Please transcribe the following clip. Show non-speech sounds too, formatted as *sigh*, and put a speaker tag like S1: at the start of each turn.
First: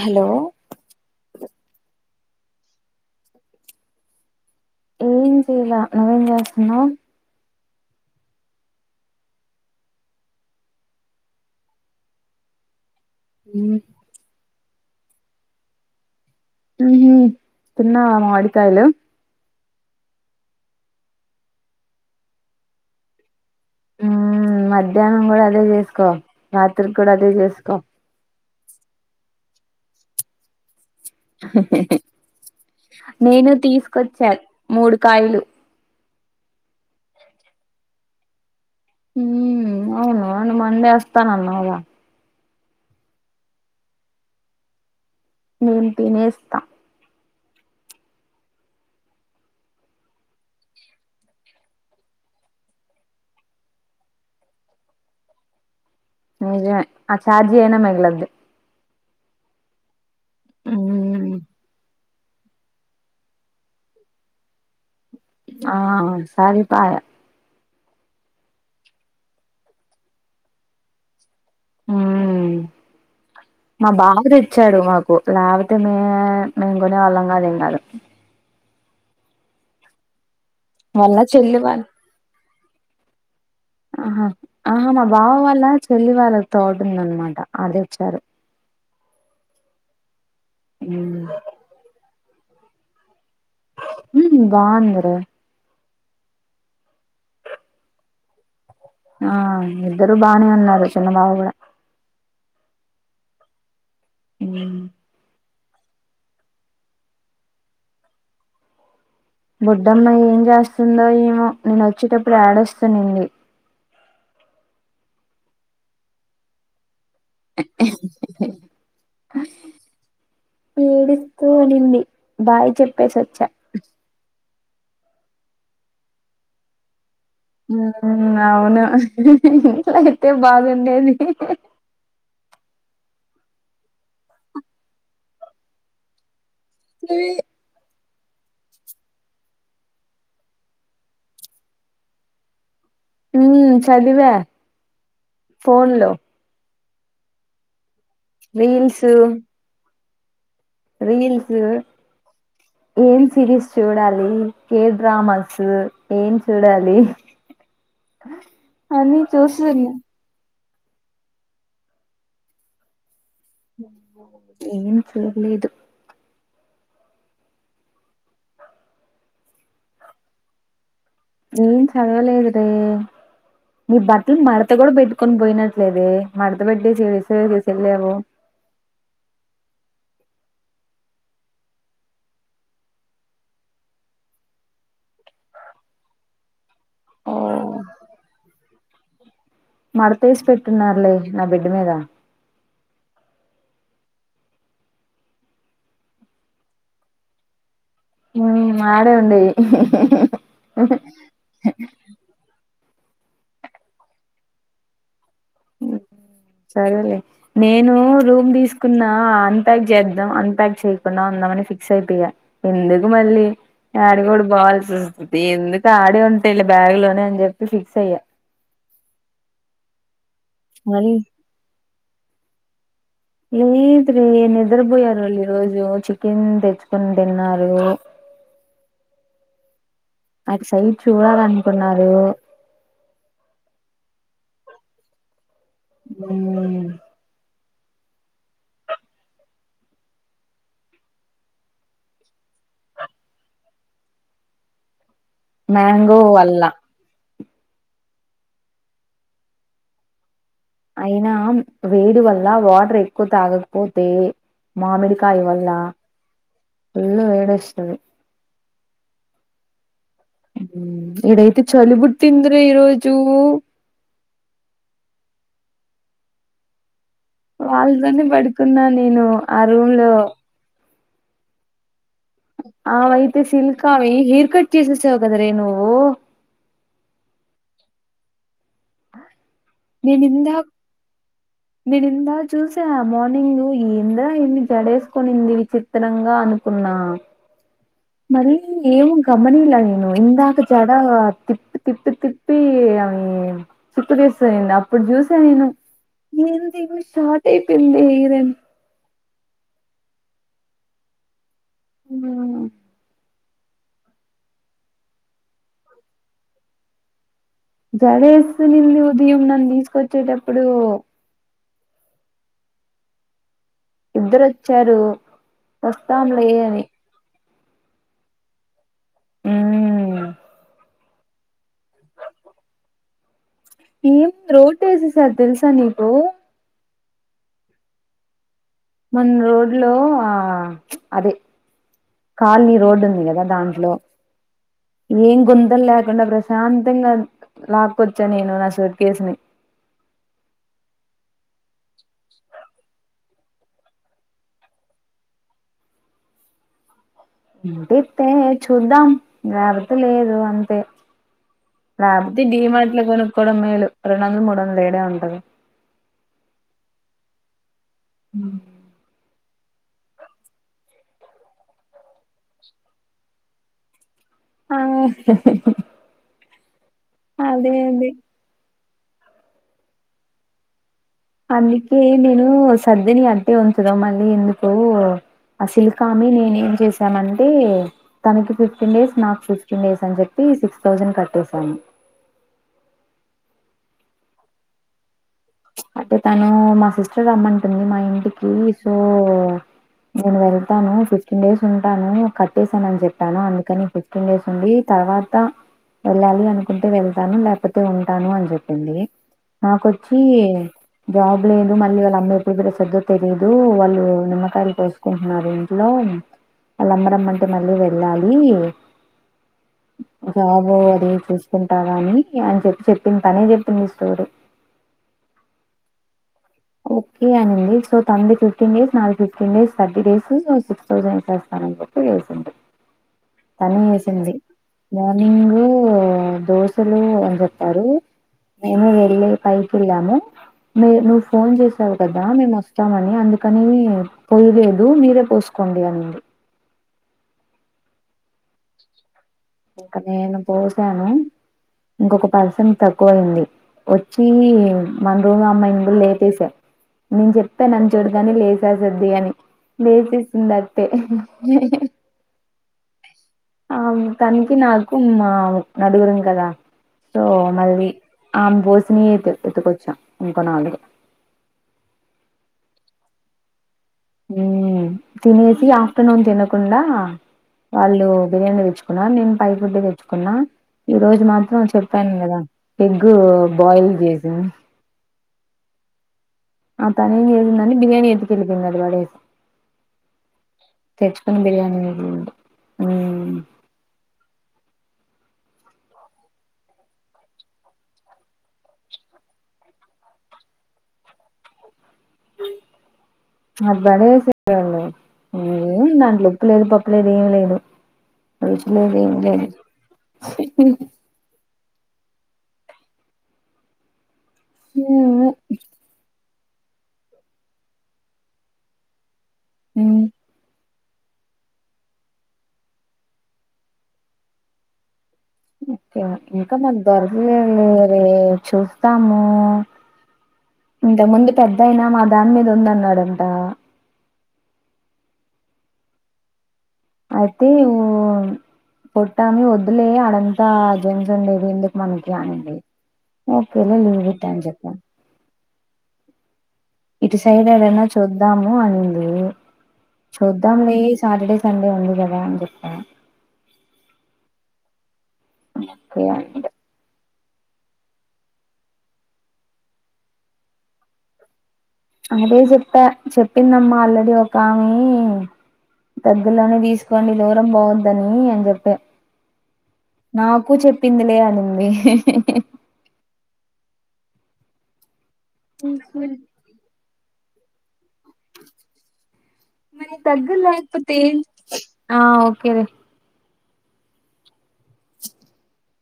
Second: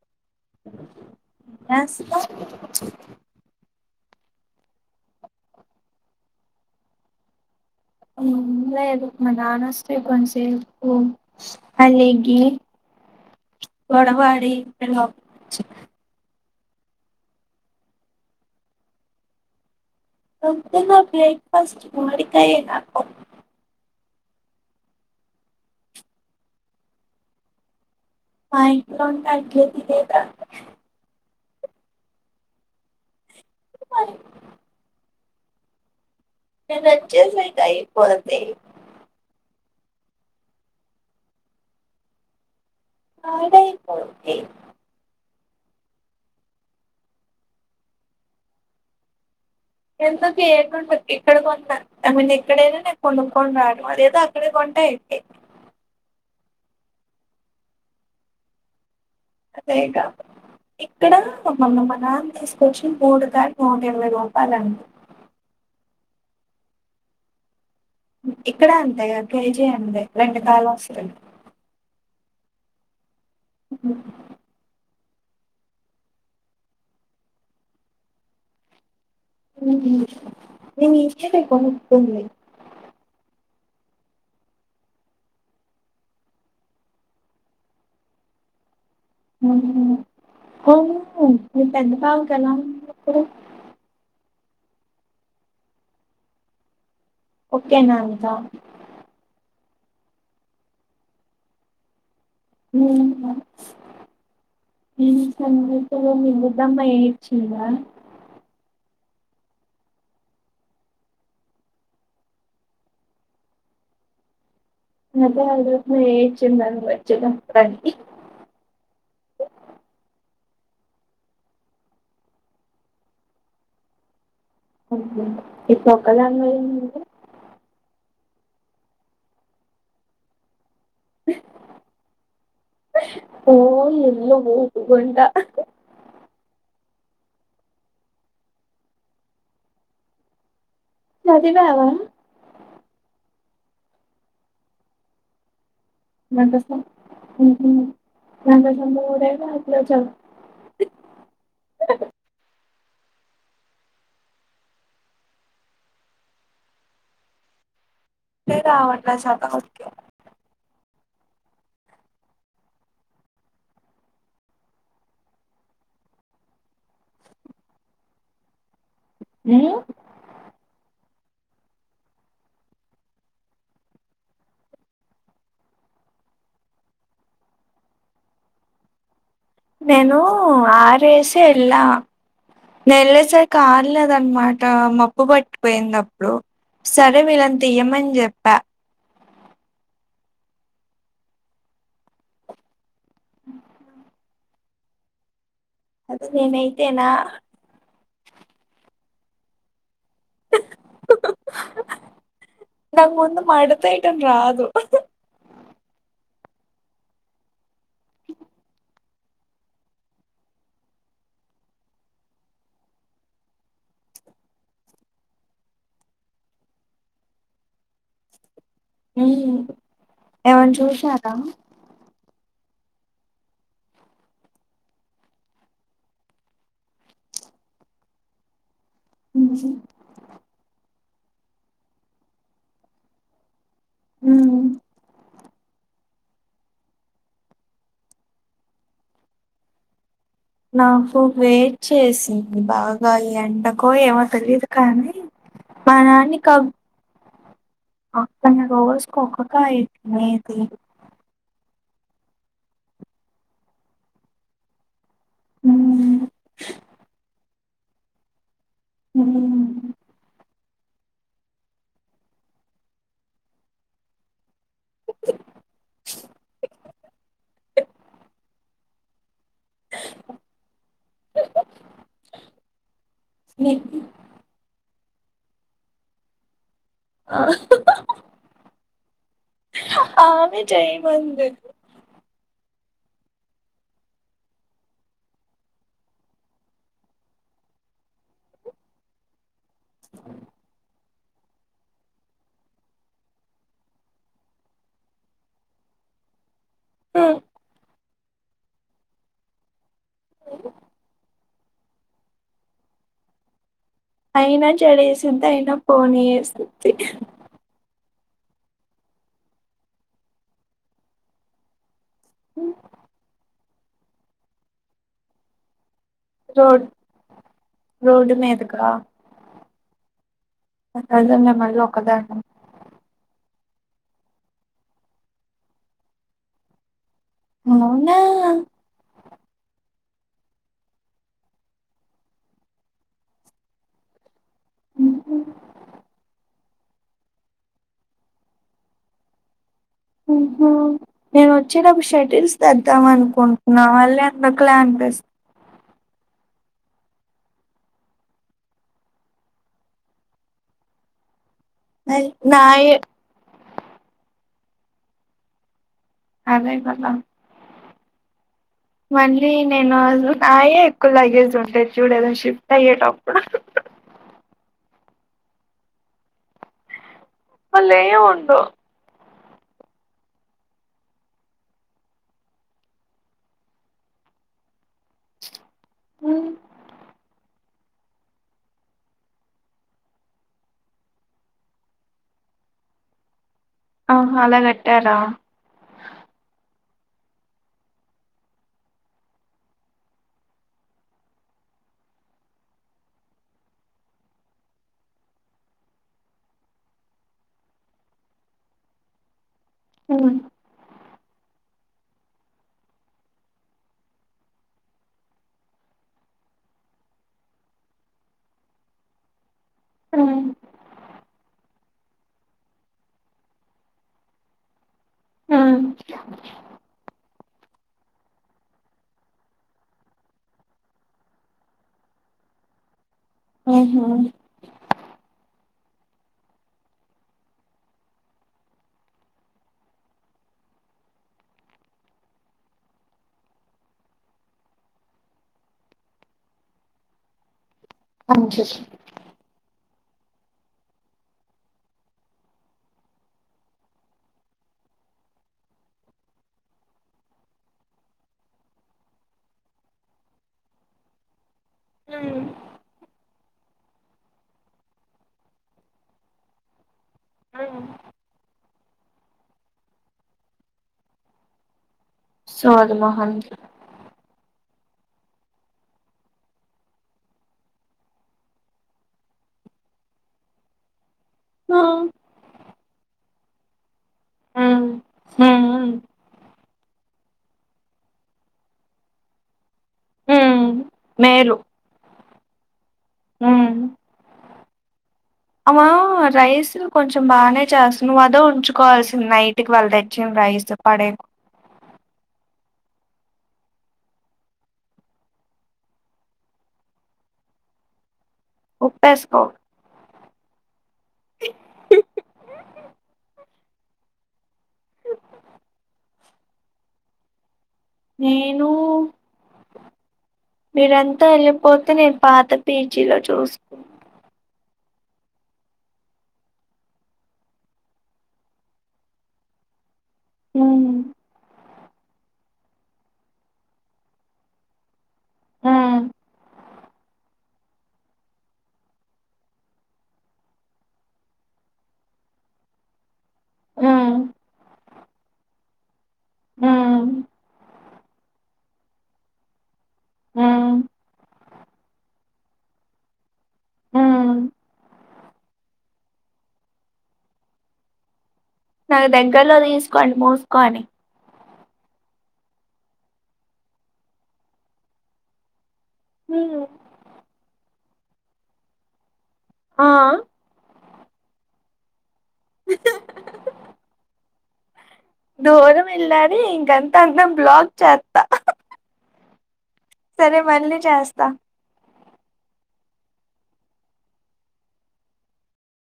S1: Hello
S2: యాస్దా
S1: ఏం చేయల నువేం జేస్తున్నావ్
S2: ఉమ్ లేదు మా నాన్నోస్తె కొంసేపు అలిగి
S1: ఉమ్
S2: గొడవాడి టెనోక్
S1: ఊ తిన్నవా మాడి కాయలు
S2: ప్రొద్దున్నే బ్రేక్ఫాస్ట్ మాడికాయనే పప్
S1: ఊ మధ్యాహ్నం కూడా అదే చేసుకో నాత్రికి కూడా అదే చేసుకో
S2: మా ఇంట్లో ఉంటే అట్లేతితే తంతా
S1: నేను
S2: మరి
S1: తీసుకొచ్చాను మూడు కాయిలు
S2: నేనొచ్చేసరికి ఐపోద్ది
S1: ఊ అవున నువ్ మందేస్తానన్నావ్ గా
S2: హార్డయిపోద్ది
S1: మేం తినేస్త
S2: ఎందుకు ఏటుంటది ఇక్కడ కొన్న ఐ మిన్ ఎక్కడైనా నేను కొనుక్కని రాడం అదేదో అక్కడ కొన్ టే ఐపోద్ది
S1: నిజమే ఆ చార్జీఐన మిగులుద్ది
S2: అదేగా ఇక్కడ
S1: మ్మ్
S2: మొన్న మాన తీసుకొచ్చి మూడు బ్యాగులు నూటిరవై రూపాయలండ్రి
S1: ఆ సరిపాయ
S2: ఇక్కడ అంతేగా ట్రై చేయండి రెండుతాలు వస్తాయ్
S1: ఉమ్ మా బాబు తెచ్చాడు మా కు లేకపోతే మే మేము కొనేవాళ్ళం కాదు ఏంకాదు
S2: ఉహూమ్మ్
S1: వాళ్ళ
S2: నేనిస్తేగా
S1: చెల్లి వాళ్ళ
S2: కొనుక్కుంది
S1: ఆహా ఆహా మాబావ వాళ్ళ చెల్లి వాళ్ళ తోటుందనమాట అడ తేచ్చారు *inaudible*
S2: ఉహూమ్మ్ అవును
S1: హ్మ్
S2: మీ పెద్ద బావకి ఎలా ఉంది ఇప్పుడు
S1: బాగుందిరా
S2: ఓకేనా అంతా
S1: ఆ ఇద్దరు బానే ఉన్నారు చిన్న బావ కూడా
S2: *unintelligible*
S1: ఉమ్మ్
S2: త ముసలోల బుడ్డమ్మ ఏడ్చిందా
S1: బొడ్డమ్మ ఏం చేస్తుందో ఏమో నేనోచ్చేటప్పుడు ఏడుస్తునింది
S2: *unintelligible* ఏడ్చింది అన్లేదు చేద్దాం రండి
S1: ఏడిస్తూ ఉనింది బాయ్ చెప్పేసి వచ్చా
S2: ఓకే ఈ తొక్క లాంగ్వేజ్ ఏముంది
S1: ఉమ్మ్ అవును అయితే బావేం డేది
S2: ఓ ఎల్లో పోదు గుంట
S1: నువి
S2: చదివావా
S1: ఉహ్మ్ చదివ
S2: నాకసల్ ఉహూమ్మ్ నాకసల్ మూడే రావట్లేదు చ
S1: రిల్సు ఏం సిరీస్ చూడాలి కే డ్రామాస్ ఏం చూడాలి
S2: రావట్లే
S1: అని
S2: చదవకి
S1: చూస్తున ఏం చూడ్లేదు
S2: ఉమ్మ్
S1: ఏం చదవలేదురా నీ బట్టలు మడత కూడా పెట్టుకొని పోయినట్లేదే మడత పెట్టేసి తీసే తీసెళ్ళేవో
S2: నేను ఆరేసి ఎళ్లా నెళ్ళేసరికి అరలేదనమాట మప్పు పట్టిపోయింది అప్పుడు సరే
S1: ఓ
S2: వీళ్ళని తియ్యమని చెప్పా
S1: మడతేసి పెట్టున్నారులే నా బెడ్ మీద
S2: అ అదే నేనైతేనా
S1: ఉమ్మ్ అడే ఉండేది
S2: నాకు ముందు మడతేయటం రాదు
S1: ఉ సరేలే నేనూ రూమ్ తీసుకున్నా అన్పాక్ చేద్దాం అన్పాక్ చెయ్యకుండా ఉన్ ఉందామని ఫిక్స్ అయిపోయా ఎందుకు మళ్ళీ డాడి గూడ బాల్స్ *unintelligible* ఎందుకు ఆడే ఉండ్ టే ఈళ్ళ బ్యాగ్ లోనే అని చెప్పి ఫిక్స్ అయ్యా.
S2: ఊహు ఏమన్న్
S1: మరి
S2: చూశారా
S1: లేదు వే నిద్రపోయారు వాళ్ళు ఈ రోజూ చికెన్ తెచ్చుకొని తిన్నారు.
S2: ఉ
S1: అటు సైడ్ చూడాలనుకున్నారూ.
S2: *unintelligible*
S1: ఊ
S2: నాకు వేడి చేసింది బాగా ఈ ఎండకో ఏమో తెలీదు కానీ.
S1: మ్యాంగో వల్లా
S2: అక్క నేన్ రోజ్ ఒకకాయే తినేది.
S1: అయినా వేడి వల్లా వాటర్ ఎక్కువ తాగకపోతే మామిడి. కాయ వల్లా
S2: ఉమ్,
S1: ఫుల్లు వేడి వస్తది.
S2: ఊ
S1: ఈడైతే చలి పుట్టిందిరా ఈరోజూ. వాళ్ళతోనే పడుకున్నా నేనూ ఆ రూమ్ లో.
S2: *inaudible*
S1: ఆమైయితే సిల్కా
S2: ని-
S1: అవీ హెయిర్ కట్ చేసేసావు కదరే నువ్వూ.
S2: ఆ
S1: నేనిందాక్
S2: చేయమంది
S1: నేనిందాక్ చూస్త్ స్తె మార్నింగూ ఏందిరా ఈమె జడేసుకొనింది విచిత్రంగా అనుకున్నా. మళ్ళీ ఏమో గమనీయలే నేను ఇందాక జడా తిప్పి తిప్పి తిప్పీ అవీ చుట్టుతీస్కపోయింది అప్పుడు చూసా నేను ఏంది ఈమె
S2: ఉమ్.
S1: షాకైయిపోయిందీ. పోయింది
S2: ఓ
S1: ఊ
S2: అయినా జెడ ఏసిద్ది అయినా పోనీఏసిద్ది.
S1: జెడేస్తు నిన్న ఉదయం నన్ను తీసుకొచ్చేటప్పుడూ
S2: హ
S1: ఇద్దరూ వచ్చారూ వస్తాంలే అని.
S2: రోడ్ మీదకురా
S1: మ్మ్
S2: *unintelligible* మళ్ళ ఒక్కదాన్ని
S1: ఇంగేముంది రోడ్ ఏసేశారు తెల్సా నీకూ.
S2: అవునా
S1: మొన్న రోడ్లో ఆ ప్చ్ అదీ ఖాళీ రోడ్డు ఉంది గదా దాంట్లో. ఏం గుంతల్ లేకుండా ప్రశాంతంగా లాక్కొచ్చా నేను నా సూట్ కేస్ ని. *inaudible*
S2: ఊహ నేను వచ్చేటపుడు షటిల్స్ తెద్దాం అనుకుంటున్నా మళ్ళి ఎందుకులే అం డేస్
S1: ఉంటే తే చూద్దాం లేకపోతే లేదు అంతే.
S2: అది
S1: లేకపోతే డీ
S2: నాయే
S1: మాట్లో కొనుక్కోడం మేలు రెండు వందలు మూడందలు ఇడే ఉంటది
S2: అదే కథ
S1: అ
S2: మళ్ళీ నేను ఆ అయే ఎక్కువ లగేజ్స్ ఉంటే చూడు ఏదైనా షిఫ్ట్ అయ్యేటప్పుడు
S1: ఆ అదే అదే
S2: లేయము ఉండో
S1: అందుకే నేను సదిని అంటే ఉంచుదామని ఎందుకో అ సిల్కామి నేనే ఏం చేసాను అంటే తనకి ఫిఫ్టీన్ డేస్ నాకు ఫిఫ్టీన్ డేస్ అని చెప్పి సిక్స్ థౌజండ్ కట్టేసాను *inaudible*
S2: ఆహా అలా కట్టారా
S1: అంటే తను మా సిస్టర్ రమ్మంటుంది మా ఇంటికి సో నేను వెళ్తాను ఫిఫ్టీన్ డేస్ ఉంటాను కట్టేసాను అని చెప్పాను అందుకని ఫిఫ్టీన్ డేస్ ఉండి తర్వాత వెళ్ళాలి అనుకుంటే వెళ్తాను లేకపోతే ఉంటాను అని చెప్పింది ఆ
S2: మ్మ్.
S1: తీయి జాబ్ లేదు మళ్ళీ వాళ్ళ అమ్మయి ఎప్పుడు పెరుస్తుద్దో తెలియదు వాళ్ళు నిమ్మకాయలు కోసుకుంటున్నారు ఇంట్లో ఆళ్ల అమ్మ రమ్మంటే మళ్ళీ వెళ్ళాలి
S2: మ్మ్.
S1: జబో అది చూసుకో టానాని అని చెప్పి చెప్పింది తనే చెప్పింది ఈ స్టోరీ
S2: హ్మ్
S1: ఓకే అనండి సో తనది ఫిఫ్టీన్ డేస్ నాది fifteen days thirty days so six thousand వేస్తా అందుకే వేసింది తనే
S2: మ్మ్.
S1: వేసింది మార్నింగ్ దోశలు అని చెప్పారు నేను వెళ్లి పైకిలాము ను ను ఫోన్ చేసావు కదా మేము వస్తామని అందుకని పోయలేదు మీరే పోసుకోండి అన్నారు
S2: అంచి
S1: ఇంక నేను పోసాను ఇంకొక పర్సన్ కి తక్కువై ఉంది వచ్చి మన రూము అమ్మాయిని కూడా లేపేసా నేను చెప్పాను అని చూడగానే లేచేస్తుద్ది అని లేచేసింది అట్టే *inaudible*
S2: మ్మ్.
S1: ఆ తనకి నాకు మా నలుగురం కదా సో
S2: మ్మ్.
S1: మళ్ళీ ఆ బోసిని ఎత్ ఎత్తుకొచ్చాం ఇంకోనాలుగు
S2: సోది మొహం
S1: హ్మ్ తినేసి ఆఫ్టర్నూన్ తినకుండా వాళ్ళు బిర్యానీ తెచ్చుకున్నా నేను పై ఫుడ్ తెచ్చుకున్నా ఈ రోజు మాత్రం
S2: మ్మ్
S1: చెప్పాను కదా ఎగ్ బాయిల్ చేసింది
S2: హ్మ్ హ్మ్
S1: ఆ తనే ఏం చేసిందని బిర్యానీ ఎత్తుకెళ్ళిపోయింది అది పడేసి
S2: మ్మ్
S1: తెచ్చుకున్న
S2: మేలు
S1: బిరియానినీ హ్మ్ అ
S2: అమ్మ రైస్ కొంచెం బానే చేస్తు నువ్వు అదో ఉంచుకోవాల్సింది నైట్కి వెళ్ళ తెచ్చిరా రైస్ తో పడే
S1: ఆ పడేసిమని ఏమి దాంట్లో ఉప్పు లేదు పప్పు లేదు ఏమి లేదు రచంట
S2: ఉప్పేసుకో
S1: *unintelligible* ఆ *unintelligible*
S2: నేను
S1: మ్
S2: మీరంతా వెళ్ళిపోతే నేను పాత పిజీలో చూసుకుంట
S1: ఓకే ఇంకా మాకు దొరకలేరే చూస్తాము ఇంత ముందు పెద్ద అయినా మా దాని మీద ఉంద అన్నాడంట
S2: ఆ
S1: అయితే పొట్టామి వద్దులే అడంతా జన్సండేది ఎందుకు మనకి అనండి నఓక ను కట్టాం అని చెప్ప ఇటు సైడ్ ఎదన్నా చూద్దాము అనింది చూద్దాం లే సాటర్డే సండే ఉంది చె
S2: మ్
S1: కే అద *unintelligible*
S2: నాకు దగ్గరలో తీసుకోండి మూసుకొని
S1: అదే చెప్పా చెప్పిందమ్మా ఆల్రెడీ ఒకామే దగ్గలోనే తీసుకోండి దూరం పోవద్దని అని చెప్పే
S2: ఆ
S1: నాకు చెప్ప పిందలే అనింది
S2: దూరం ఇల్లారీ ఇంగంత అంత బ్లాగ్ చేత్త
S1: మరి తగ్గ లేకపోతే
S2: చేస్తా
S1: ఆ ఓకే రే